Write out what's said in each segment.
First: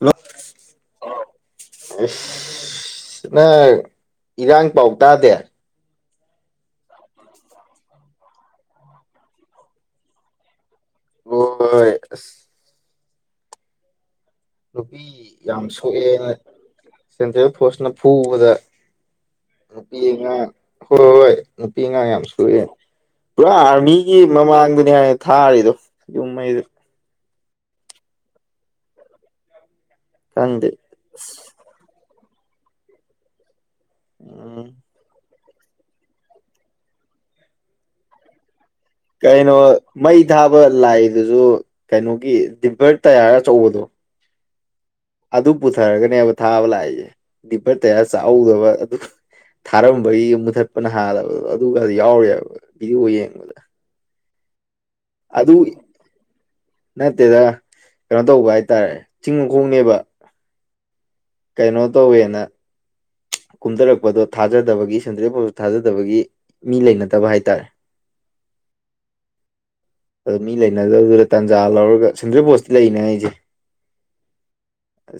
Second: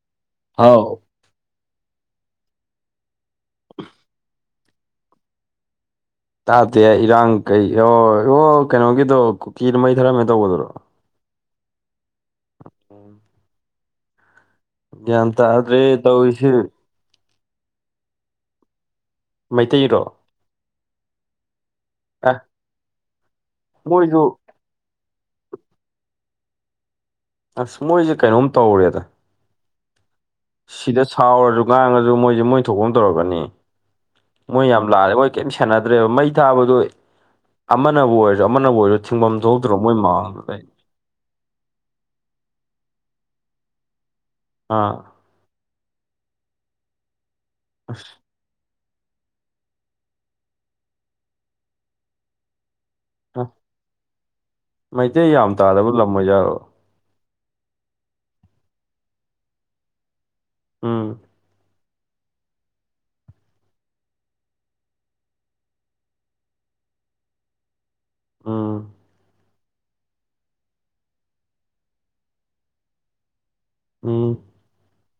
Hello ꯍꯥꯎ꯫ ꯑꯁ ꯅꯪ ꯏꯔꯥꯡ ꯄꯥꯎ ꯇꯥꯗꯦ꯫ ꯇꯥꯗꯦ ꯏꯔꯥꯡ ꯀꯩ ꯑꯣ ꯑꯣ ꯀꯩꯅꯣꯒꯤꯗꯣ ꯀꯨꯀꯤꯗꯨ ꯃꯩ ꯊꯥꯔꯝꯃꯦ ꯇꯧꯕꯒꯗꯔꯣ꯫ ꯍꯣꯏ [inaudible] ꯅꯨꯄꯤ ꯒ꯭ꯌꯥꯟ ꯌꯥꯝ ꯇꯥꯗ꯭ꯔꯦ ꯁꯣꯛꯑꯦꯅ ꯇꯧꯔꯤꯁꯤ ꯁꯦꯟꯇ꯭ꯔꯦꯜ ꯐꯣꯔꯁꯅ ꯐꯨꯕꯗ ꯅꯨꯄꯤ ꯃꯩꯇꯩꯔꯣ ꯑꯉꯥꯑꯡ ꯍꯣꯏ ꯍꯣꯏ ꯅꯨꯄꯤ ꯑꯉꯥꯡ ꯌꯥꯝ ꯑꯦ ꯁꯨꯔꯦ ꯄꯨꯔꯥ ꯑꯥꯔꯃꯤꯒꯤ ꯃꯣꯏꯁꯨ ꯃꯃꯥꯡꯗꯅꯤ ꯍꯥꯏ ꯊꯥꯔꯤꯗꯣ ꯌꯨꯝ ꯃꯩꯗꯨ ꯑꯁ ꯃꯣꯏꯁꯦ ꯀꯩꯅꯣꯝ ꯇꯧꯔꯦꯗ ꯈꯪꯗꯦ ꯁꯤꯗ ꯁꯥꯎꯔꯁꯨ ꯉꯥꯡꯉꯁꯨ ꯃꯣꯏꯁꯦ ꯃꯣꯏ ꯊꯣꯛꯐꯝ ꯇꯧꯔꯛꯀꯅꯤ ꯃꯣꯏ ꯎꯝ ꯌꯥꯝ ꯂꯥꯜꯂꯦ ꯃꯣꯏ ꯀꯩꯝ ꯁꯦꯟꯅꯗ꯭ꯔꯦꯕ ꯃꯩ ꯊꯥꯕꯗꯣ ꯑꯃꯅꯕꯨ ꯑꯣꯏꯔꯁꯨ ꯑꯃꯅꯕꯨ ꯑꯣꯏꯔꯁꯨ ꯊꯤꯡꯐꯝ ꯀꯩꯅꯣ ꯊꯣꯛꯇ꯭ꯔꯣ ꯃꯣꯏ ꯃꯩ ꯃꯃꯥꯡꯗ ꯊꯥꯕ ꯂꯩ ꯂꯥꯏꯗꯨꯁꯨ ꯀꯩꯅꯣꯒꯤ ꯗꯤꯚꯔ ꯇꯌꯥꯔꯒ ꯑꯆꯧꯕꯗꯣ ꯑꯥ ꯑꯗꯨ ꯄꯨꯊꯔꯒꯅꯦꯕ ꯊꯥꯕ ꯂꯥꯛꯏꯁꯦ ꯗꯤꯄꯔ ꯇꯌꯥꯔ ꯆꯥꯍꯧꯗꯕ ꯑꯗꯨ ꯊꯥꯔꯝꯕꯒꯤ ꯃꯨꯊꯠꯄꯅ ꯍꯥꯜꯂꯕꯗꯣ ꯑꯗꯨꯒ ꯌꯥꯎꯔꯦꯕ ꯚꯗꯤꯑꯣ ꯌꯦꯡ ꯃꯩꯇꯩ ꯌꯥꯝ ꯑꯗꯨ ꯇꯥꯗꯕ ꯂꯝ ꯑꯣꯏꯖꯠꯂꯣ ꯅꯠꯇꯦꯗ ꯀꯩꯅꯣ ꯇꯧꯕ ꯍꯥꯏꯇꯥꯔꯦ ꯆꯤꯡ ꯃꯈꯣꯡꯅꯦꯕ ꯎꯝ ꯀꯩꯅꯣ ꯇꯧꯋꯅ ꯀꯨꯝꯊꯔꯛꯄꯗꯣ ꯊꯥꯖꯗꯕꯒꯤ ꯁꯦꯟꯗ꯭ꯔꯦ ꯐꯣꯗ ꯊꯥꯖꯗꯕꯒꯤ ꯃꯤ ꯂꯩꯅꯗꯕ ꯍꯥꯏꯇꯥꯔꯦ꯫ ꯎꯝ ꯑꯗꯣ ꯃꯤ ꯂꯩꯅꯗꯕꯗꯨꯗ ꯇꯥꯟꯖꯥ ꯂꯧꯔꯒ ꯁꯟꯗ꯭ꯔꯔꯤ ꯕꯣꯁꯇꯤ ꯂꯩꯅꯦ ꯑꯩꯁꯦ ꯎꯝ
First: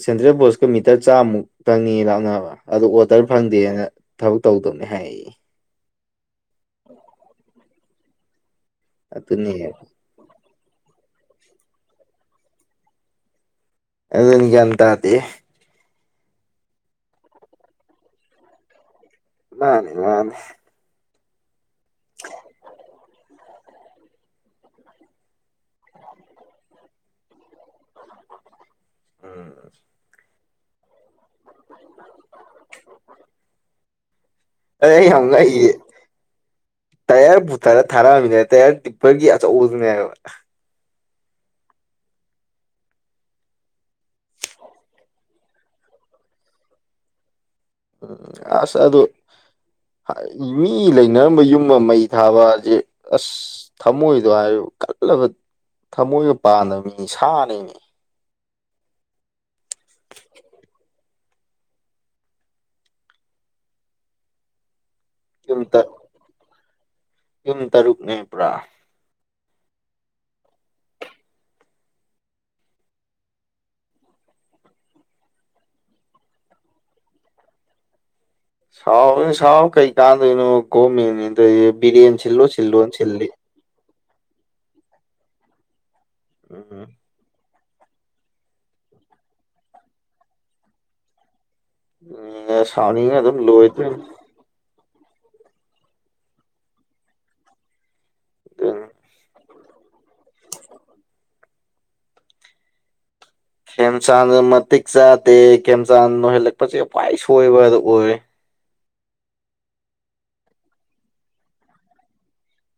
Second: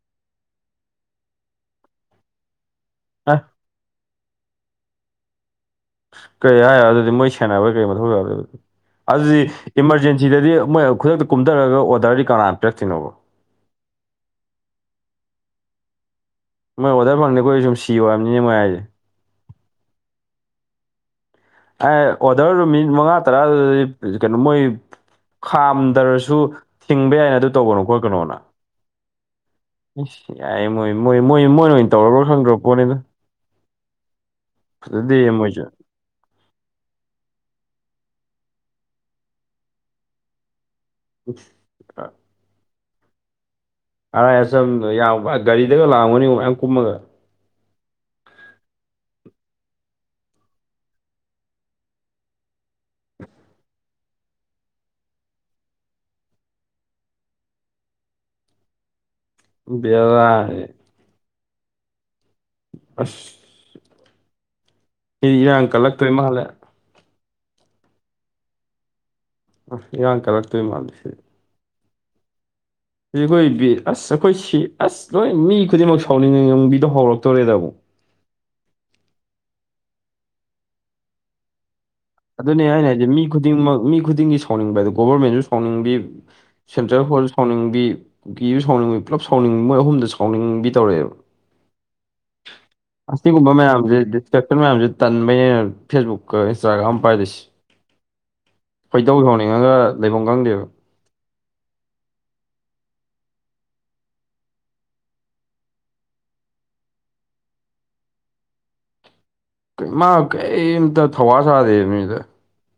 ꯁꯦꯟꯇ꯭ꯔꯦꯜ ꯕꯣꯁꯀ ꯃꯤꯇꯔ ꯆꯥꯝꯃꯨꯛ ꯐꯪꯅꯤ ꯂꯥꯛꯅꯕ ꯑꯗꯨ ꯑꯣꯇꯔ ꯑꯦ ꯐꯪꯗꯦꯅ ꯊꯕꯛ ꯇꯧꯗꯕꯅꯦ ꯍꯥꯏꯌꯦ꯫ ꯀꯔꯤ ꯍꯥꯏꯔ ꯑꯗꯨꯗꯤ ꯃꯣꯏ ꯁꯥꯟꯅꯕ ꯀꯔꯤ ꯃꯊꯧ ꯇ ꯑꯗꯨꯗꯤ ꯑꯗꯨꯅꯦ ꯏꯃꯥꯔꯖꯦꯟꯁꯤ꯫ ꯁꯤꯗꯗꯤ ꯃꯣꯏ ꯈꯨꯗꯛꯇ ꯀꯨꯝꯊꯔꯒ ꯑꯣꯔꯗꯔꯗꯤ ꯀꯅꯥ ꯄꯤꯔꯛꯇꯣꯏꯅꯣꯕ ꯑꯗꯨꯒꯤ ꯒꯌ꯭ꯥꯟ ꯇꯗꯤ꯫ ꯃꯣꯏ ꯑꯣꯔꯗꯔ ꯐꯪꯅꯤꯦꯈꯣꯏ ꯁꯨꯝ ꯁꯤ ꯌꯌ ꯍꯥꯏꯕꯅꯤꯅꯦ ꯃꯣꯏ ꯍꯥꯏꯁꯦ꯫ ꯃꯥꯅꯤ ꯃꯥꯅꯤ꯫ ꯑꯦ ꯑꯣꯗꯔ ꯃꯤꯅꯤꯠ ꯃꯉꯥ ꯇꯔꯥ ꯀꯩꯅꯣ ꯃꯣꯏ ꯈꯥꯝꯗꯔꯁꯨ ꯊꯤꯡꯕ ꯌꯥꯏꯅ ꯑꯗꯨ ꯇꯧꯕꯅꯨꯀꯣ ꯀꯩꯅꯣꯅ ꯎꯝ ꯏꯁ ꯌꯥꯏ ꯃꯣꯏ ꯃꯣꯏ ꯃꯣꯏ ꯃꯣꯏꯅ ꯑꯣꯏꯅ ꯇꯧꯔꯕ꯭ꯔꯣ ꯈꯪꯗ꯭ꯔꯕ ꯄꯣꯠꯅꯤꯗ ꯑꯩ ꯐꯖꯗꯦ ꯌꯥꯝ ꯃꯣꯏꯁꯨ ꯉꯥꯀꯦꯁꯦ꯫ ꯇꯌꯥꯔ ꯕꯨꯊꯔ ꯊꯥꯔꯛꯑꯝꯒꯦ ꯇꯌꯔ ꯇꯤꯞꯄꯔꯒꯤ ꯑꯆꯧꯕꯗꯨꯅꯦꯕ [unintelligible] ꯑꯔꯥꯏ ꯑꯆꯝ ꯌꯥꯝ ꯒꯥꯔꯤꯗꯒ ꯂꯥꯛꯝꯒꯅꯤ ꯃꯌꯥꯝ ꯀꯨꯝꯃꯒ꯫ [unintelligible] ꯑꯁ ꯑꯗꯨ [unintelligible] ꯃꯤ ꯂꯩꯅꯔꯝꯕ ꯌꯨꯝ ꯑꯃ ꯃꯩ ꯊꯥꯕꯖꯦ ꯑꯁ [unintelligible] ꯊꯃꯣꯏꯗꯣ ꯍꯥꯏꯌꯣ ꯀꯜꯂꯕ ꯊꯃꯣꯏꯒ ꯄꯥꯟꯗꯕ ꯃꯤ ꯁꯥꯅꯦꯃꯦ ꯕꯦꯔꯥꯅꯤ ꯑꯁ [unintelligible] ꯌꯨꯝ ꯏꯔꯥꯡ ꯀꯜꯂꯛꯇꯣꯏ ꯃꯥꯜꯂꯦ ꯌꯨꯝ ꯇꯔꯨꯛꯅꯦ ꯄꯨꯔꯥ ꯑ ꯏꯔꯥꯡ ꯀꯜꯂꯛꯇꯣꯏ ꯃꯥꯜꯂꯤ ꯁꯤꯗꯤ ꯁꯤ ꯑꯩꯈꯣꯏꯕꯤ ꯑꯁ ꯑꯩꯈꯣꯏ ꯁꯤ ꯑꯁ ꯂꯣꯏ ꯃꯤ ꯈꯨꯗꯤꯡꯃꯛ ꯁꯥꯎꯅꯤꯡꯕꯤꯗꯣ ꯍꯧꯔꯛꯇꯣꯔꯦꯗ ꯑꯃꯨꯛ ꯁꯥꯎꯔꯨꯅꯨ ꯁꯥꯎ ꯀꯩ ꯀꯥꯟꯗꯩꯅꯣ ꯒꯣꯔꯃꯦꯟ ꯅꯦꯅ ꯇꯧꯔꯤꯖꯦ ꯕꯤꯔꯦꯟ ꯁꯤꯜꯂꯣ ꯑꯗꯨꯅꯦ ꯑꯩꯅꯥ ꯁꯤꯜꯂꯣꯅ ꯍꯥꯏꯗꯤ ꯃꯤ ꯁꯤꯜꯂꯤ ꯈꯨ__ ꯈꯨꯗꯤꯡꯃꯛ ꯃꯤ ꯈꯨꯗꯤꯡꯒꯤ ꯁꯥꯎꯅꯤꯡꯕ ꯍꯥꯏꯗꯣ ꯒꯣꯕꯔꯃꯦꯟꯁꯨ ꯁꯥꯎꯅꯤꯡꯕꯤ ꯎꯝ ꯁꯦꯟꯇ꯭ꯔꯦꯜ ꯐꯣꯔ꯭ꯁ ꯁꯥꯎꯅꯤꯡꯕꯤ ꯀꯨꯀꯤꯁꯨ ꯁꯥꯎꯅꯤꯡꯕꯤ ꯄꯨꯂꯞ ꯁꯥꯎꯅꯤꯡ ꯃꯣꯏ ꯑꯍꯨꯝꯗ ꯁꯥꯎꯅꯤꯡꯕꯤ ꯇꯧꯔꯛꯑꯦꯕ [unintelligible] ꯁꯥꯎꯅꯤꯡꯉ ꯑꯗꯨꯝ ꯑꯁꯤꯒꯨꯝꯕ ꯃꯌꯥꯝꯖꯦ ꯂꯣꯏꯗꯣꯏꯅꯤ [unintelligible] ꯃꯌꯥꯝꯖꯦ ꯇꯟꯕꯩꯅꯦ ꯑꯩꯅ ꯐꯦꯁꯕꯨꯛꯀ ꯏꯟꯁꯇꯥꯒ꯭ꯔꯥꯝ ꯄꯥꯏꯗꯤꯁꯤ ꯑꯗꯨꯅꯤ ꯈꯣꯏꯗꯧ ꯁꯥꯎꯅꯤꯡꯉꯒ ꯂꯩꯐꯝ ꯈꯪꯗꯦꯕ [inaudible] ꯈꯦꯝꯆꯥꯟ ꯃꯇꯤꯛ ꯆꯥꯗꯦ ꯈꯦꯝꯆꯥꯟ ꯑꯣꯏꯍꯜꯂꯛꯄꯁꯦ ꯈ꯭ꯋꯥꯏ ꯁꯣꯏꯕꯗ ꯑꯣꯏꯔꯦ ꯃꯥ ꯀꯩꯝꯇ ꯊꯧꯋꯥ ꯁꯥꯗꯦꯕ ꯃꯤꯗ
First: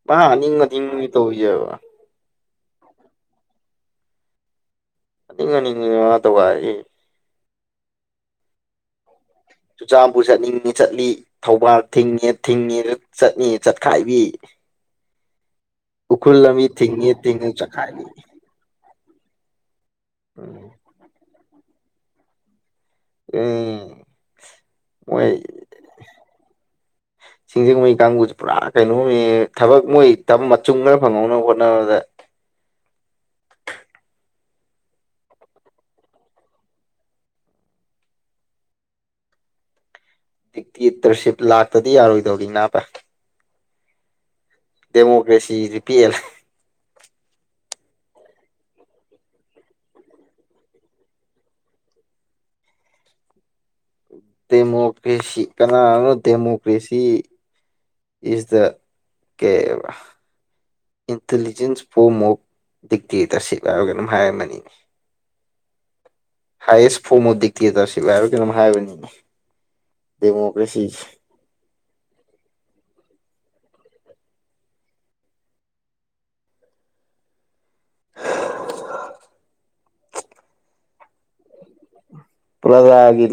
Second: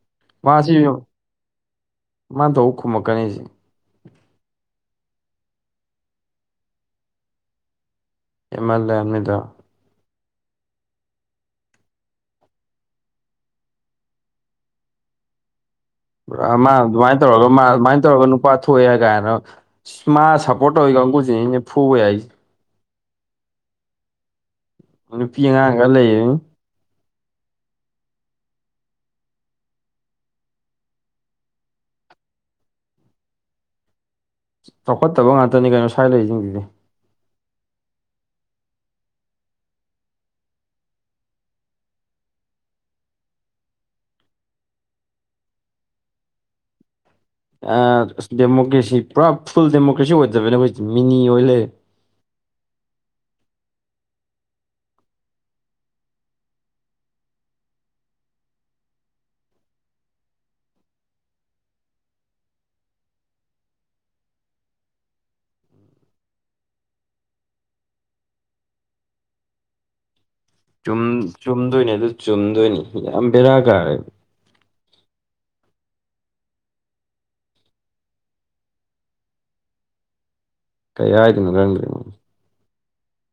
ꯃꯥ ꯑꯅꯤꯡ ꯃꯥꯁꯤ ꯑꯅꯤꯡꯕꯅꯦ ꯇꯧꯔꯤꯖꯦꯕ ꯃꯥꯅ ꯇꯧꯕ ꯈꯨꯝꯃꯛꯀꯅꯤ ꯑꯩꯖꯦ ꯑꯅꯤꯡ ꯑꯅꯤꯡꯕꯅꯦ ꯃꯥ ꯇꯧꯒꯥꯏꯔꯤꯖꯦ ꯍꯦꯜꯃꯜꯂꯦ ꯍꯥꯏꯅꯤꯗ ꯆꯨꯔꯆꯥꯟꯄꯨꯔ ꯆꯠꯅꯤꯡꯉꯤ ꯆꯠꯂꯤ ꯊꯧꯕꯥꯜ ꯊꯤꯡꯉꯦ ꯊꯤꯡꯉꯦ ꯆꯠꯅꯤ ꯆꯠꯈꯥꯏꯕꯤ ꯎꯈ꯭ꯔꯨꯜ ꯄꯨꯔꯥ ꯂꯝꯕꯤ ꯃꯥ ꯊꯤꯡꯉꯦ ꯑꯗꯨꯃꯥꯏꯅ ꯇꯧꯔꯒ ꯊꯤꯡꯉꯦ ꯃꯥ ꯑꯗꯨꯃꯥꯏꯅ ꯆꯠꯈꯥꯏꯕꯤ ꯇꯧꯔꯒ ꯅꯨꯄꯥ ꯊꯣꯛꯑꯦ ꯒꯥꯏꯅ ꯃꯥ ꯁꯞꯄꯣꯔꯠ ꯇꯧꯋꯤ ꯀꯥꯡꯕꯨꯨꯖꯤꯅꯤ ꯐꯨꯕ ꯌꯥꯏꯖꯦ ꯎꯝ ꯃꯣꯏ ꯅꯨꯄꯤ ꯑꯉꯥꯡ ꯈꯔ ꯂꯩꯌꯦ ꯁꯤꯡꯖꯃꯩ ꯀꯥꯡꯕꯨꯖꯦ ꯄꯨꯔꯥ ꯀꯩꯅꯣꯝꯅꯦ ꯊꯕꯛ ꯃꯣꯏ ꯃꯆꯨꯝ ꯈꯔ ꯐꯪꯍꯧꯅꯕ ꯍꯣꯠꯅꯕꯗ ꯆꯥꯎꯈꯠꯇꯕ ꯉꯥꯛꯇꯅꯤ ꯀꯩꯅꯣ ꯁ꯭ꯋꯥꯏ ꯂꯩꯔꯤꯁꯤꯡꯁꯤꯗꯤ ꯗꯤꯛꯇꯦꯇ꯭ꯔꯁꯤꯞ ꯂꯥꯛꯇꯗꯤ ꯌꯥꯔꯣꯏꯗꯧꯔꯤ ꯅꯥꯕ ꯗꯦꯃꯣꯀ꯭ꯔꯦꯁꯤ ꯖꯤꯗꯤ ꯄꯦꯜꯂꯦ ꯗꯦꯃꯣꯀ꯭ꯔꯦꯁꯤ ꯄꯨꯔꯥ ꯐꯨꯜ ꯗꯦꯃꯣꯀ꯭ꯔꯦꯁꯤ ꯑꯣꯏꯗꯕꯅꯦ ꯑꯩꯈꯣꯏ ꯃꯤꯅꯤ ꯑꯣꯏ ꯂꯩꯔꯦ ꯗꯦꯃꯣꯀ꯭ꯔꯦꯁꯤ ꯀꯅꯥꯅꯅꯣ ꯗꯦꯃꯣꯀ꯭ꯔꯦꯁꯤ ꯏꯁ ꯗ ꯀꯩ ꯑꯕ ꯏꯟꯇꯂꯤꯖꯦꯟꯁ ꯐꯣꯃ ꯑꯣꯐ ꯗꯤꯛꯇꯦꯇꯔꯁꯤꯞ ꯍꯥꯏꯕ ꯀꯩꯅꯣꯝ ꯍꯥꯏꯔꯝꯃꯅꯤ ꯍꯥꯏꯌꯦꯁ ꯐꯣꯔꯝ ꯑꯣꯐ ꯗꯤꯛꯇꯦꯇꯔꯁꯤꯞ ꯍꯥꯏꯔ ꯀꯩꯅꯣꯝ ꯍꯥꯏꯕꯅꯤ ꯗꯦꯃꯣꯀ꯭ꯔꯦꯁ ꯆꯨꯝꯗꯣꯏꯅꯤ ꯑꯗꯨ ꯆꯨꯝꯗꯣꯏꯅꯤ ꯌꯥꯝ ꯕꯦꯔꯥ ꯀꯥꯔꯦ ꯀꯩ ꯍꯥꯏꯗꯅꯣ ꯈꯪꯗ꯭ꯔꯦꯕ ꯄ꯭ꯔꯖꯥꯒꯤ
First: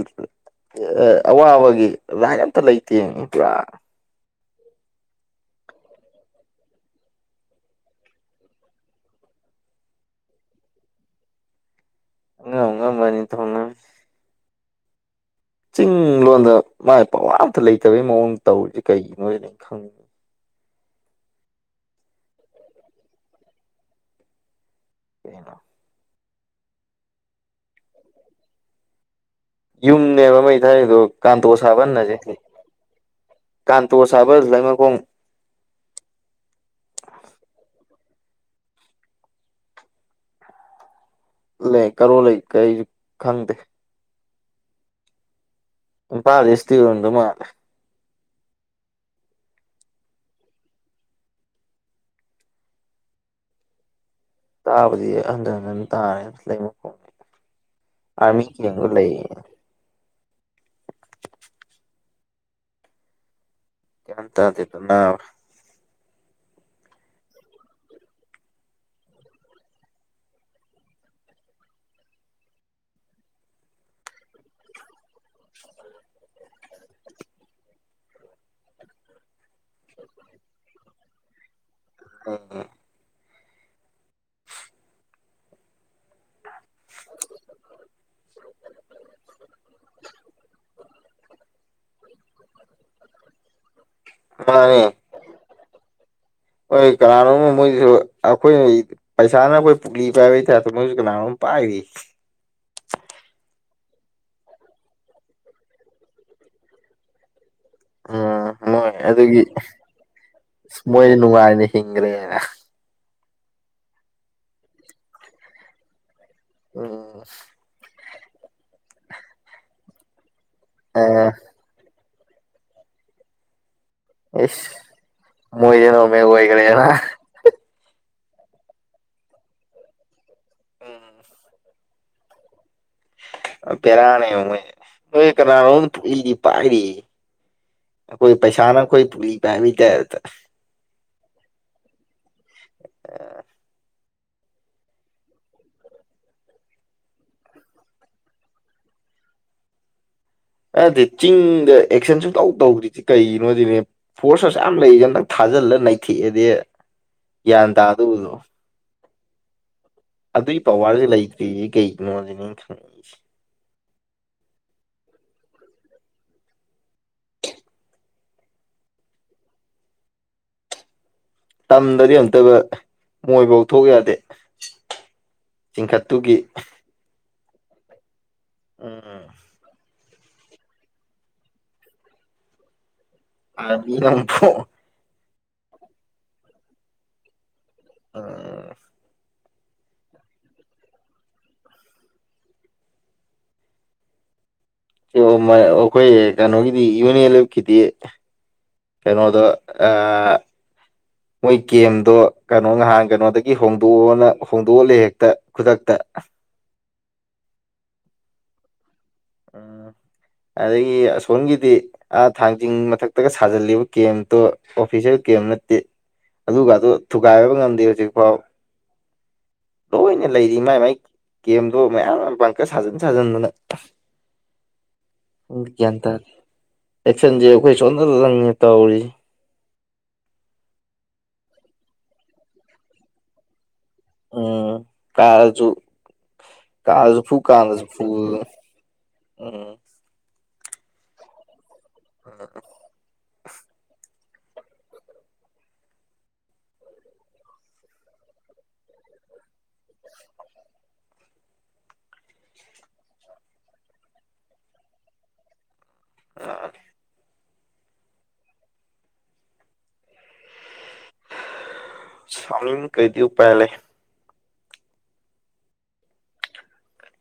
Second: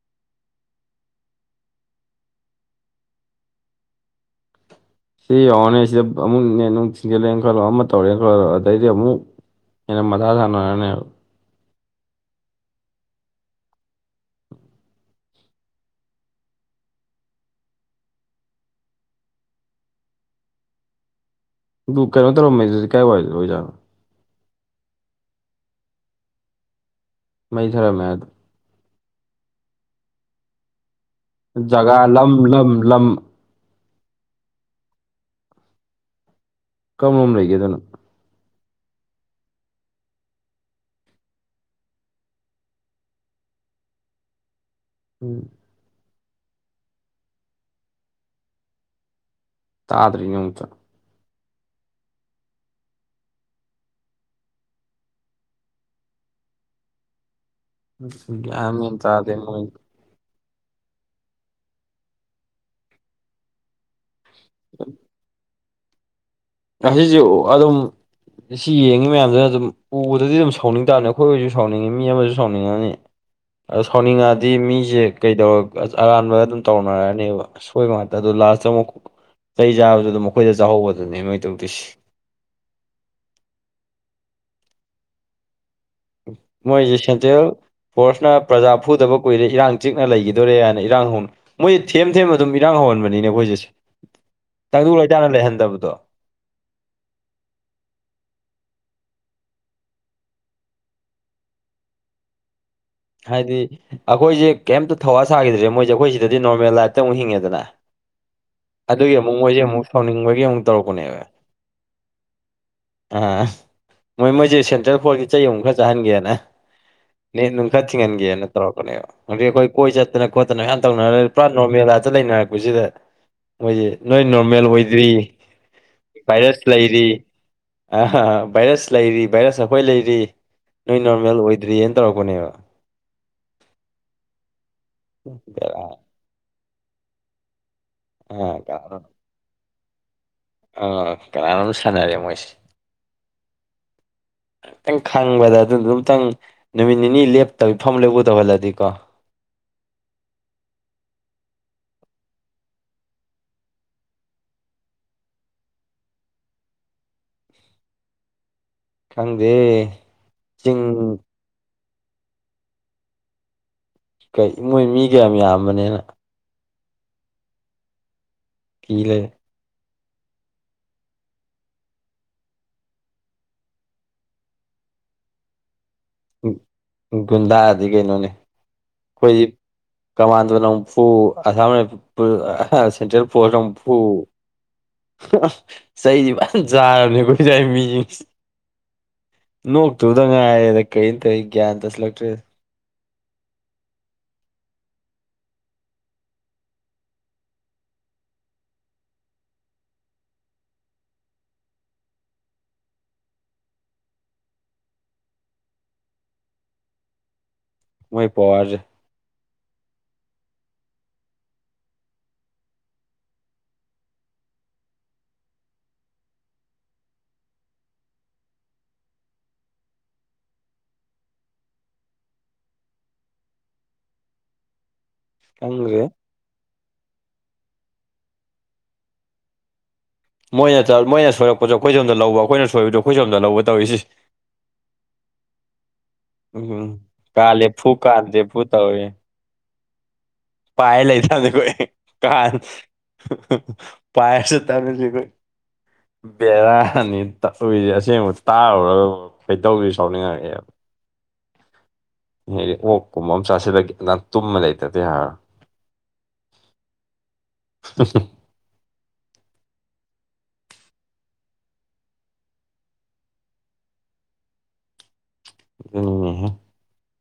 ꯑ ꯑꯋꯥꯕꯒꯤ ꯔꯥꯏꯠ ꯑꯝꯇ ꯂꯩꯇꯦꯃ ꯄꯨꯔꯥ ꯁꯤ ꯌꯦꯡꯉꯣ ꯅꯦ ꯁꯤꯗ ꯑꯃꯨꯛ ꯅꯦꯠ ꯑꯃꯨꯛ ꯊꯤꯡꯖꯤꯜꯂꯦꯅ ꯈꯜꯂꯣ ꯑꯃ ꯇꯧꯔꯦꯅ ꯈꯜꯂꯣ ꯑꯗꯩꯗꯤ ꯑꯃꯨꯛ ꯍꯦꯟꯅ ꯃꯊꯥ ꯁꯥꯅꯔꯅꯦꯕ [unintelligible] ꯆꯤꯡ ꯂꯣꯟꯗ ꯃꯥꯏ ꯄꯋꯥꯔ ꯑꯝꯇ ꯂꯩꯇꯕꯒꯤ ꯃꯑꯣꯡ ꯇꯧꯔꯤꯁꯦ ꯀꯩꯒꯤꯅꯣꯗꯅ ꯑꯩꯅ ꯈꯪꯅꯤꯡ ꯑꯗꯨ ꯀꯩꯅꯣ ꯇꯧꯔꯝꯃꯦꯗꯨꯗꯤ ꯀꯥꯏ ꯋꯥꯏꯗ ꯑꯣꯏꯖꯥꯠꯅꯣ ꯀꯩꯅꯣ ꯃꯩ ꯊꯥꯔꯝꯃꯦ ꯍꯥꯏ ꯌꯨꯨꯝꯅꯦꯕ ꯃꯩ ꯊꯥꯏꯗꯦ ꯀꯥꯟꯇꯦ ꯁꯥꯕꯟ ꯖꯒꯥ ꯍꯥꯢꯁꯦ ꯂꯝ ꯂꯝ ꯂꯝ ꯀꯥꯟꯇꯣ ꯁꯥꯕꯟ ꯂꯩꯥꯃꯈꯣꯡ ꯀꯔꯣꯝ ꯂꯩꯒꯦ ꯑꯗꯨꯅ ꯑꯗꯨꯅꯦ ꯀꯔꯣꯝ ꯂꯩ ꯀꯩ ꯈꯪꯗꯦ ꯎꯝ ꯏꯝꯐꯥꯜ ꯏꯁꯇꯤ ꯑꯣꯏꯔꯝꯗꯎ ꯃꯥꯜꯂꯦ ꯇꯥꯗ꯭ꯔꯤꯅꯦ ꯑꯃꯨꯛꯇ ꯇꯥꯕꯗꯤ ꯍꯟꯖꯤꯟ ꯍꯟꯖꯤꯟ ꯇꯥꯔꯦ ꯂꯩꯃꯈꯣꯡ ꯑꯥꯔꯃꯤ ꯒ꯭ꯌꯥꯟ ꯒꯦꯝꯗ ꯃꯦꯟ ꯇꯥꯗꯦ ꯂꯩꯅ ꯃꯣꯏ ꯒ꯭ꯌꯥꯟ ꯇꯥꯗꯦꯗ ꯅꯥꯕ ꯑꯁꯤꯁꯨ ꯑꯗꯨꯝ ꯁꯤ ꯌꯦꯡꯉꯤ ꯃꯌꯥꯝꯁꯤꯅ ꯑꯗꯨꯝ ꯎꯕꯗꯗꯤ ꯑꯗꯨꯝ ꯁꯥꯎꯅꯤꯡ ꯇꯥꯔꯅꯤ ꯑꯩꯈꯣꯏꯣꯏꯁꯨ ꯁꯥꯎꯅꯤꯡꯉꯤ ꯃꯤ ꯑꯃꯁꯨ ꯁꯥꯎꯅꯤꯡꯉꯅꯤ ꯑꯗ ꯁꯥꯎꯅꯤꯡꯉꯥꯗꯤ ꯃꯤꯁꯦ ꯀꯩꯗꯧꯔ ꯑꯔꯥꯟꯕ ꯑꯗꯨꯝ ꯇꯧꯅꯔꯛꯑꯅꯦꯕ ꯁꯣꯏꯕ ꯉꯥꯛꯇ ꯑꯗꯣ ꯂꯥꯁꯇ ꯑꯃꯨꯛ ꯆꯩ ꯆꯥꯕꯁꯨ ꯑꯗꯨꯝ ꯃꯈꯣꯏꯗ ꯆꯥꯍꯧꯕꯗꯨꯅꯦ ꯃꯣꯏ ꯇꯧꯗꯣꯏꯁꯤ꯫ ꯑꯣ [inaudible] ꯃꯣꯏꯖꯦ ꯁꯦꯟꯇꯔꯦꯟ ꯏꯁꯄꯣꯔꯠꯁꯅ ꯄ꯭ꯔꯖꯥ ꯐꯨꯗꯕ ꯀꯨꯏꯔꯦ ꯏꯔꯥꯡ ꯆꯤꯛꯅ ꯂꯩꯈꯤꯗꯣꯔꯦ ꯍꯥꯏꯅ ꯏꯔꯥꯡ ꯍꯧꯅ__ ꯃꯣꯏꯁꯦ ꯊꯦꯝ ꯊꯦꯝ ꯑꯗꯨꯝ ꯏꯔꯥꯡ ꯍꯧꯍꯟꯕꯅꯤꯅꯦ ꯑꯩꯈꯣꯏꯁꯦ ꯃꯥꯅꯦ ꯇꯪꯗꯨ ꯂꯩꯇꯥꯅ ꯂꯩꯍꯟꯗꯕꯗꯣ ꯍꯣꯏ ꯀꯅꯥꯅꯣꯝꯅ ꯃꯣꯏꯁꯨ ꯑꯩꯈꯣꯏꯅ ꯄꯩꯁꯥꯅ ꯑꯈꯣꯏ ꯄꯨꯛꯂꯤ ꯄꯥꯏꯕꯩ ꯇꯥꯏꯞꯇ ꯃꯣꯏꯖꯨ ꯀꯅꯥꯅꯣꯝ ꯄꯥꯏꯔꯤ ꯍꯥꯏꯗꯤ ꯑꯩꯈꯣꯏꯁꯦ ꯀꯩꯝꯇ ꯊꯋꯥ ꯁꯥꯈꯤꯗ꯭ꯔꯦ ꯃꯣꯏꯁꯦ ꯑꯩꯈꯣꯏ ꯁꯤꯗꯗꯤ ꯅꯣꯔꯃꯦꯜ ꯂꯥꯏꯐꯇ ꯑꯃꯨꯛ ꯍꯤꯡꯉꯦꯗꯅ ꯎꯝ ꯃꯣꯏ ꯑꯗꯨꯒꯤ ꯑꯃꯨꯛ ꯃꯣꯏꯁꯦ ꯑꯃꯨꯛ ꯁꯥꯎꯅꯤꯡꯕꯒꯤ ꯑꯃꯨꯛ ꯃꯣꯏ ꯇꯧꯔꯛꯄꯅꯦꯕ ꯅꯨꯡꯉꯥꯏꯅ ꯍꯤꯡꯈ꯭ꯔꯦꯅ ꯑꯥ ꯃꯣꯏ ꯃꯣꯏꯁꯦ ꯁꯦꯟꯇ꯭ꯔꯦꯜ ꯐꯣꯔꯒꯤ ꯆꯍꯤ ꯑꯨꯨꯝꯛ ꯈꯔ ꯆꯥꯍꯟꯒꯦꯅ ꯎꯝ ꯀꯥꯠ ꯊꯤꯡꯍꯟꯒꯦꯅ ꯇꯧꯔꯛꯄꯅꯦꯕ ꯍꯧꯪꯛ ꯑꯩꯈꯣꯏ ꯀꯣꯏ ꯆꯠꯇꯅ ꯈꯣꯠꯇꯅ ꯃꯌꯥꯝ ꯑ ꯇꯧꯅꯔ ꯄꯨꯔꯥ ꯅꯣꯔꯃꯦꯂꯥꯇ ꯂꯩꯅꯔꯛꯄꯁꯤꯗ꯫ ꯃꯣꯏꯁꯦ ꯅꯣꯏ ꯅꯣꯔꯃꯦꯜ ꯏꯁ ꯑꯣꯏꯗ꯭ꯔꯤ ꯃꯣꯏꯁꯦ ꯅꯣꯔꯃꯦꯜ ꯚꯥꯏꯔꯁ ꯑꯣꯏꯈ꯭ꯔꯦꯅ ꯂꯩꯔꯤ ꯑ ꯚꯥꯏꯔꯁ ꯂꯩꯔꯤ ꯚꯥꯏꯔꯁ ꯑꯩꯈꯣꯏ ꯂꯩꯔꯤ ꯅꯣꯏ ꯅꯣꯔꯃꯦꯜ ꯑꯣꯏ ꯗ꯭ꯔꯦꯟꯅ ꯇꯧꯔꯛꯄꯅꯦꯕ ꯄꯦꯔꯥꯅꯦꯕ ꯃꯣꯢꯁꯦ ꯀꯅꯥꯅꯣꯝ ꯕꯦꯔꯥ ꯄꯨꯛꯂꯤꯁꯤ ꯄꯥꯏꯔꯤꯌꯦ ꯑꯩꯈꯣꯏ ꯑꯥ ꯄꯩꯁꯥꯅ ꯀꯅꯥꯅꯣ ꯈꯣꯏ ꯄꯨꯛꯂꯤ ꯕꯥꯢꯕꯩ ꯇꯥꯞꯇ ꯑ ꯑꯥ ꯀꯅꯥꯅꯣꯝ ꯁꯥꯟꯅꯔꯦ ꯃꯣꯏꯁꯦ [inaudible] ꯑꯝꯇꯪ ꯈꯪꯕꯗ ꯑꯗꯨꯅ ꯑꯃꯝꯇꯪ ꯅꯨꯃꯤꯠ ꯅꯤꯅꯤ ꯂꯦꯞꯇꯕꯤ ꯐꯝꯃꯨ ꯂꯦꯞꯄꯨ ꯇꯧꯍꯜꯂꯗꯤꯀꯣ ꯑꯗ ꯆꯤꯡꯗ ꯑꯦꯛꯁꯟ ꯁꯨꯝ ꯇꯧ ꯇꯧꯗ꯭ꯔꯤꯁꯤ ꯀꯩꯒꯤꯅꯣ ꯁꯤꯅꯦ ꯐꯣꯔꯁ ꯑꯁꯨꯛꯌꯥꯝ ꯂꯩꯔꯤꯗ ꯑꯝꯇꯪ ꯊꯥꯖꯤꯜꯂ ꯅꯩꯊꯦꯛꯑꯦꯗꯤ ꯒ꯭ꯌꯥꯟ ꯇꯥꯗꯧꯗꯣ ꯈꯪꯗꯦ ꯑꯗꯨꯒꯤ ꯆꯤꯡ ꯄꯋꯥꯔꯁꯦ ꯂꯩꯇ꯭ꯔꯤꯁꯦ ꯀꯩꯒꯤꯅꯣꯁꯤꯅꯦ ꯑꯩꯅ ꯈꯪꯅꯤꯡꯉꯤꯁꯦ ꯀꯩ ꯃꯣꯏ ꯃꯤ ꯀꯌꯥꯝ ꯌꯥꯝꯕꯅꯤꯅ ꯀꯤꯂꯩꯔꯦ ꯇꯝꯗꯗꯤ ꯑꯝꯇꯕ ꯃꯣꯏꯐꯥꯎ ꯊꯣꯛ ꯌꯥꯗꯦ ꯆꯤꯡꯈꯠꯇꯨꯒꯤ ꯒꯨꯟꯗꯥꯗꯤ ꯀꯩꯅꯣꯅꯤ ꯎꯝ ꯑꯩꯈꯣꯏ ꯀꯃꯥꯟꯗꯣꯅ ꯑꯃꯨꯛ ꯐꯨ ꯑꯁꯥꯝ ꯔꯥꯏꯐꯜ ꯁꯦꯟꯇ꯭ꯔꯦꯜ ꯄꯣꯁꯔꯅ ꯑꯃꯨꯛ ꯐꯨ ꯑꯥꯔꯃꯤꯅ ꯑꯃꯨꯛꯐꯥꯎ ꯆꯩꯗꯤ ꯐꯖꯅ ꯆꯥꯔꯕꯅꯦ ꯑꯩꯈꯣꯏꯁꯥꯏ ꯃꯤꯁꯤꯡꯁꯦ ꯅꯣꯛꯇꯧꯗ ꯉꯥꯏꯔꯦꯗ ꯀꯔꯤꯅꯣ ꯇꯧꯔꯤꯁꯦ ꯒ꯭ꯌꯥꯟ ꯇꯥꯁꯤꯂꯛꯇ꯭ꯔꯦ [unintelligible] ꯑꯩꯈꯣꯏ ꯀꯩꯅꯣꯒꯤꯗꯤ ꯌꯨ ꯑꯦꯟ ꯑꯦꯜ ꯑꯦꯐꯀꯤꯗꯤ ꯀꯩꯅꯣꯗꯥ ꯑꯥ__ ꯃꯣꯏ ꯀꯒꯦꯝꯗꯣ ꯀꯩꯅꯣ ꯅꯍꯥꯟ ꯀꯩꯅꯣꯗꯒꯤ ꯍꯣꯡꯗꯣꯛꯑꯣꯅ ꯍꯣꯡꯗꯣꯛꯍꯂ ꯍꯦꯛꯇ ꯈꯨꯗꯛꯇ ꯃꯣꯏ ꯄꯋꯥꯔ ꯁꯦ ꯎꯝ ꯑꯗꯒꯤ ꯑꯁꯣꯝꯒꯤꯗꯤ__ ꯑꯥ ꯊꯥꯡꯖꯤꯡ ꯃꯊꯛꯇꯒ ꯁꯥꯖꯤꯜꯂꯤꯕ ꯀꯦꯝꯇꯣ ꯑꯣꯐꯤꯁꯦꯜ ꯀꯦꯝ ꯅꯠꯇꯦ ꯑꯗꯨꯒ ꯑꯗꯨ ꯊꯨꯒꯥꯏꯕ ꯉꯝꯗꯦ ꯍꯧꯖꯤꯛꯐꯥꯎ ꯂꯣꯏꯅ ꯂꯩꯔꯤ ꯃꯥꯏ ꯃꯥꯏ ꯀꯒꯦꯝꯗꯣ ꯃꯌꯥꯝ ꯄꯥꯡꯀ ꯁꯥꯖꯤꯟ ꯁꯥꯖꯤꯟꯗꯅ ꯒ꯭ꯌꯥꯟ ꯈꯪꯗ꯭ꯔꯦ ꯇꯥꯗꯦ ꯑꯦꯛꯁꯟꯁꯦ ꯑꯩꯈꯣꯏ ꯁꯣꯟꯗꯗꯪꯅꯤ ꯇꯧꯔꯤꯖꯦ ꯃꯣꯏꯅ ꯆ ꯃꯣꯏꯅ ꯁꯣꯏꯔꯛꯄꯁꯨ ꯑꯩꯈꯣꯏ ꯁꯣꯝꯗ ꯂꯧꯕ ꯑꯩꯈꯣꯏꯅ ꯁꯣꯏꯕꯗꯁꯨ ꯑꯩꯈꯣꯏ ꯁꯣꯝꯗ ꯂꯧꯕ ꯇꯧꯔꯤꯁꯤ ꯎꯝ ꯀꯥꯔꯁꯨ ꯎꯝ ꯀꯥꯔꯁꯨ ꯐꯨ ꯀꯜꯂꯦ ꯀꯥꯟꯗꯁꯨ ꯐꯨ ꯀꯟꯗꯦ ꯐꯨꯗꯅ ꯐꯨ ꯇꯧꯔꯤꯖꯦ ꯎꯝ ꯄꯥꯏ ꯂꯩꯇꯥꯅꯤ ꯑꯩꯈꯣꯏ ꯀꯜ ꯄꯥꯏꯔ ꯆꯠꯇꯥꯝꯅꯤ ꯑꯩꯈꯣꯏ ꯕꯦꯔꯥꯅꯤ ꯇꯧꯔꯤꯁꯦ ꯑꯁꯦꯡꯕ ꯇꯥꯔꯨꯔꯒꯀꯣ ꯈꯣꯏꯗꯧꯁꯦ ꯁꯥꯎꯅꯤꯡꯉꯛꯑꯦꯕ ꯗꯤ ꯑꯣꯛꯀꯨꯝꯕ ꯑꯃ ꯆꯥꯁꯤꯜꯂꯒꯦ ꯒ꯭ꯌꯥꯟ ꯇꯥꯅ ꯇꯨꯝꯃ ꯂꯩꯇꯔꯗꯤ ꯌꯥꯔꯔꯣꯏ [unintelligible] [unintelligible] ꯁꯧꯅꯤꯡꯏ ꯀꯩꯗꯤ ꯄꯥꯏ ꯂꯩ ꯑꯗꯨꯅꯤꯅꯦꯍꯦ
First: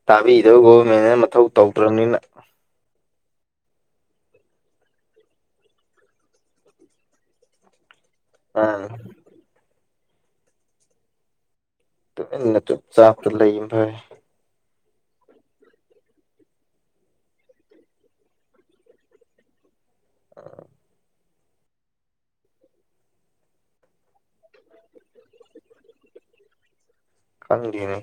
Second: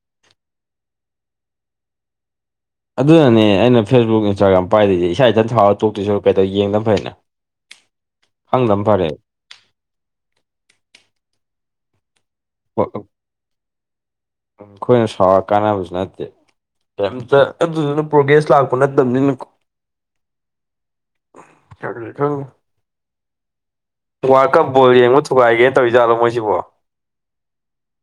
ꯇꯥꯕꯤꯗꯧ ꯒꯣꯕꯔꯃꯦꯟꯅ ꯃꯊꯧ ꯇꯧꯗ꯭ꯔꯕꯅꯤꯅ ꯑꯗꯨꯅꯅꯦ ꯑꯩꯅ ꯐꯦꯁꯕꯨꯛ ꯏꯟꯁꯇꯥꯒ꯭ꯔꯥꯝ ꯄꯥꯏꯗꯤꯖꯦ ꯏꯁꯥ ꯏꯊꯟ ꯁꯥꯎꯔ ꯇꯣꯛꯇꯨꯏ ꯁꯔꯨꯛ ꯀꯩꯇꯧ ꯌꯦꯡꯗꯕꯅ ꯐꯩꯅ [inaudible] ꯈꯪꯗꯕꯅ ꯑꯥ ꯐꯔꯦ ꯇꯨꯃꯤꯟꯅ ꯆꯨꯞ ꯆꯥꯞꯇ ꯂꯩ ꯐꯔꯦ ꯑꯩꯈꯣꯏꯅ ꯁꯥꯎꯔꯒ ꯀꯥꯟꯅꯕꯁꯨ ꯅꯠꯇꯦ ꯀꯩꯑꯝꯇ ꯑꯗꯨꯗꯨꯅ ꯄ꯭ꯔꯣꯒ꯭ꯔꯦꯁ ꯂꯥꯛꯄ ꯅꯠꯇꯕꯅꯤꯅꯀꯣ [unintelligible] ꯋꯥꯔꯜ ꯀꯞ ꯕꯜ ꯌꯦꯡꯕ ꯊꯨꯒꯥꯏꯒꯦ ꯇꯧꯔꯤꯖꯠꯂꯣ ꯃꯣꯏꯁꯤꯕꯣ ꯈꯪꯗꯦꯅꯦ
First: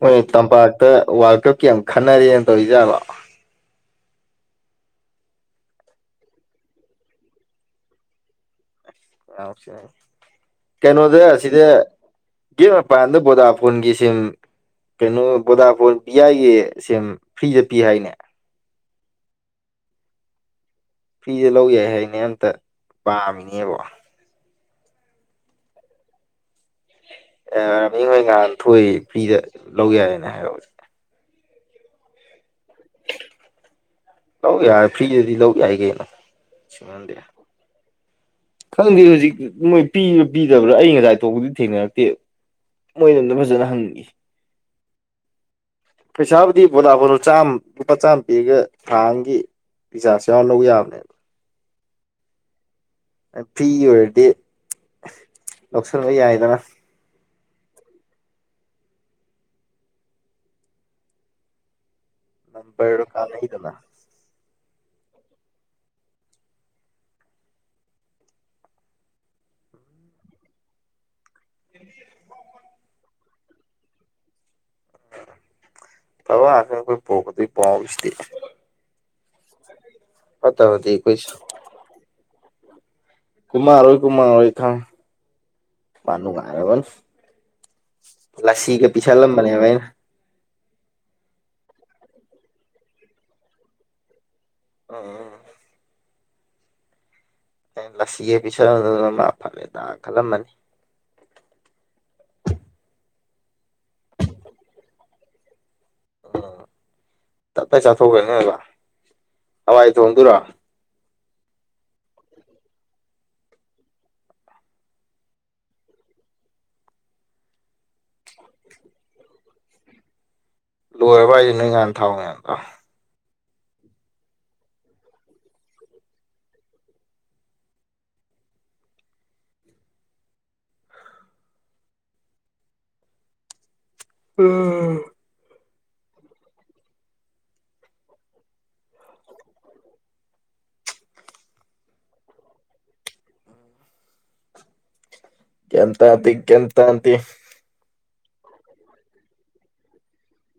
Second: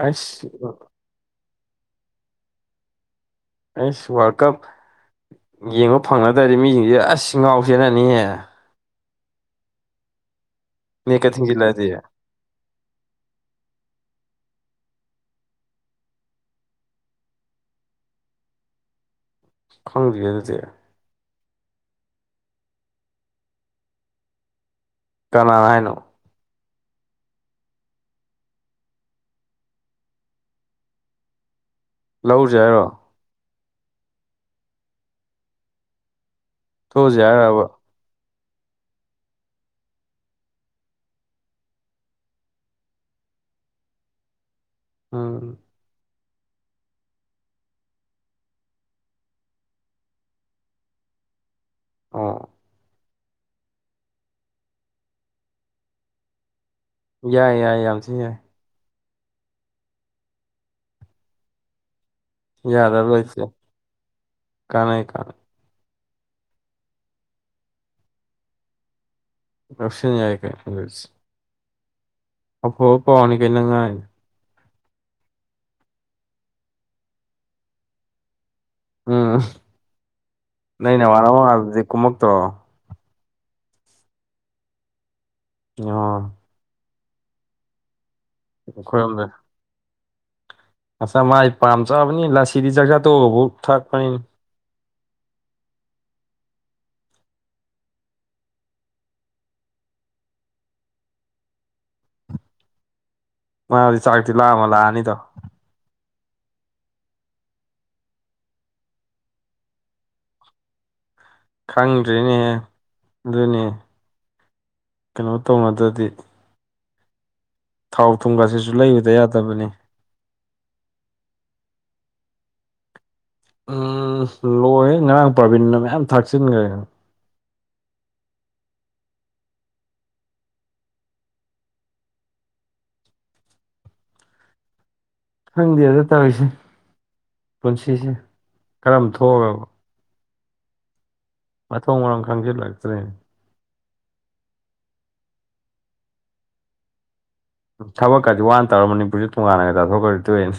ꯃꯣꯏ ꯇꯝꯄꯥꯛꯇ ꯋꯥꯔꯜ ꯀꯞꯀꯤ ꯌꯥꯝ ꯈꯟꯅꯔꯦꯅ ꯇꯧꯔꯤꯖꯥꯠꯔꯣ ꯑꯩꯁ ꯋꯥꯔꯜ ꯀꯞ ꯌꯦꯡꯕ ꯐꯪꯅꯗꯦ ꯃꯤꯁꯤꯡꯁꯦ ꯑꯁ ꯉꯥꯎꯆꯦꯅꯅꯤꯍꯦ ꯀꯩꯅꯣꯗ ꯅꯦꯠꯀ ꯑꯁꯤꯗꯤ ꯊꯤꯡꯖꯤꯜꯂꯛꯑꯗꯤ ꯒꯦꯠ ꯃꯄꯥꯟꯗ ꯕꯣꯗꯥ ꯐꯣꯟꯒꯤ ꯁꯤꯝ ꯀꯩꯅꯣ ꯕꯣꯗꯥꯐꯣꯟ ꯚ ꯑꯥꯏꯒꯤ ꯁꯦꯝ ꯐ꯭ꯔꯤꯗ ꯄꯤ ꯍꯥꯏꯅꯦ ꯈꯪꯗꯤꯌꯦ ꯑꯗꯨꯗꯤ ꯐ꯭ꯔꯤꯗ ꯂꯧ ꯌꯥꯏ ꯍꯥꯏꯅꯦ ꯑꯝꯇ ꯄꯥꯝꯃꯤꯅꯦꯕꯣ ꯀꯅꯥꯅ ꯍꯥꯏꯅꯣ [unintelligible] ꯉꯥꯟꯊꯣꯏ ꯐ꯭ꯔꯤꯗ ꯂꯧ ꯌꯥꯏꯅ ꯍꯥꯏꯌꯧꯏꯗ ꯂꯧꯖꯦ ꯍꯥꯏꯔꯣ ꯂꯧ ꯌꯥꯏ ꯐ꯭ꯔꯤꯗꯗꯤ ꯂꯧ ꯌꯥꯏ ꯀꯩꯅꯣ ꯊꯣꯛꯎꯁꯦ ꯍꯥꯏꯔꯕ [unintelligible] ꯈꯪꯗꯦ ꯍꯧꯖꯤꯛꯤ ꯃꯣꯏ ꯄꯤꯔꯥ ꯄꯤꯗꯕ꯭ꯔꯥ ꯑꯩ ꯉꯁꯥꯏ ꯇꯧꯕꯗꯤ ꯊꯦꯡꯅꯔꯛꯇꯦ ꯃꯣꯏꯗ ꯑꯝꯇ ꯐꯖꯅ ꯍꯪꯒꯦ ꯎꯝ ꯄꯩꯁꯥꯕꯨꯗꯤ ꯕꯣꯗ ꯐꯣꯟꯗꯨ ꯆꯥꯝꯃ ꯂꯨꯄꯥ ꯆꯥꯝꯃ ꯄꯤꯔꯒ ꯊꯥꯑꯝꯒꯤ ꯔꯤꯖꯥꯁꯨ ꯌꯥꯎꯔ ꯂꯧꯕ ꯌꯥꯕꯅꯦꯕ ꯑꯣ ꯐ꯭ꯔꯤꯏ ꯑꯣꯏꯔꯗꯤ ꯂꯧꯁꯤꯟꯕ ꯌꯥꯏꯗꯅ ꯌꯥꯏ ꯌꯥꯏꯌꯦ ꯌꯥꯝ ꯊꯤꯏ ꯌꯥꯏ ꯅꯝꯕꯔꯗꯣ ꯌꯥꯗꯕ ꯂꯩꯇꯦ ꯀꯥꯟꯅꯩꯗꯅ ꯀꯅꯩ ꯀꯅꯩ [unintelligible] [inaudible] ꯑꯐꯕꯥ ꯄꯥꯎꯅ ꯀꯩꯅꯣ ꯅꯪ ꯉꯥꯡꯏꯗꯦ ꯑꯐꯕ ꯉꯛꯇꯅꯤ ꯑꯩꯈꯣꯏ ꯄꯨꯔꯛꯗꯣꯏꯕ ꯄꯥꯎꯁꯤꯗꯤ ꯎꯝ ꯐꯠꯇꯕꯗꯤ ꯅꯣꯏ ꯑꯩꯈꯣꯏ ꯅꯥꯃꯟꯅꯕ ꯃꯉꯥꯜ ꯗꯨꯗꯤ ꯀꯨꯝꯃꯛꯇ꯭ꯔꯣ꯫ ꯀꯨꯝꯃꯔꯣꯏ ꯀꯨꯝꯃꯔꯣꯏ ꯈꯪ ꯄ ꯑꯣ ꯅꯨꯡꯉꯥꯏꯔꯕꯅꯤ ꯂꯁꯤꯒ ꯄꯤꯁꯜꯂꯝꯕꯅꯦꯕ ꯑꯩꯅ ꯉꯁꯥ ꯃꯥꯥꯏ ꯄꯥꯝ ꯆꯕꯅꯤ ꯂꯁꯤꯗꯤ ꯖꯖꯥ ꯇꯣꯕꯐꯥꯎ ꯊꯛꯄꯅꯤ ꯑꯥ ꯑꯩꯅ ꯂꯁꯤꯒ ꯄꯤꯁꯗꯨꯅ ꯃꯥ ꯐꯠꯂꯦ ꯈꯜꯂꯝꯃꯅꯤ ꯃꯥꯗꯤ ꯆꯥꯛꯇꯤ ꯂꯥꯝꯃꯥ ꯂꯥꯛꯑꯅꯤꯗꯣ ꯎꯝ ꯇꯞꯇꯥꯏ ꯆꯥꯊꯣꯛꯑꯥ ꯍꯋꯥꯏ ꯊꯣꯡꯗꯨꯔꯣ ꯈꯪꯗ꯭ꯔꯦꯅꯦꯍꯦ ꯑꯗꯨꯅꯦ ꯀꯩꯅꯣ ꯇꯧꯅꯗ꯭ꯔꯗꯤ ꯊꯥꯎ ꯊꯨꯝꯒꯁꯤꯁꯨ ꯂꯩꯕꯗ ꯌꯥꯗꯕꯅꯤ ꯂꯣꯏꯔꯕ ꯑꯩꯁꯦ ꯅꯣꯏ ꯉꯥꯟ ꯊꯥꯎꯉꯦ ꯑꯗꯣ ꯎꯝ ꯂꯣꯏ ꯉꯔꯥꯡ ꯄ꯭ꯔꯥꯕꯤꯟꯗ ꯃꯌꯥꯝ ꯊꯥꯛꯆꯤꯟꯈ꯭ꯔꯦꯒꯅ꯫ [unintelligible] ꯈꯪꯗꯦ ꯑꯗ ꯇꯧꯔꯤꯁꯦ ꯄꯨꯟꯁꯤꯁꯦ ꯀꯔꯝ ꯊꯣꯛꯑꯕ ꯃꯊꯣꯡ ꯃꯔꯥꯡ ꯈꯪꯁꯤꯜꯂꯛꯇ꯭ꯔꯦ ꯒꯤꯌꯥꯟꯇꯗꯦ ꯒꯤꯌꯥꯟꯇꯗꯦ ꯊꯕꯛꯀꯁꯨ ꯋꯥꯅ ꯇꯧꯔꯒ ꯃꯅꯤꯄꯨꯔꯁꯨ ꯇꯣꯉꯥꯟꯅꯒ ꯆꯥꯊꯣꯛꯈ꯭ꯔ ꯇꯣꯏꯅꯦ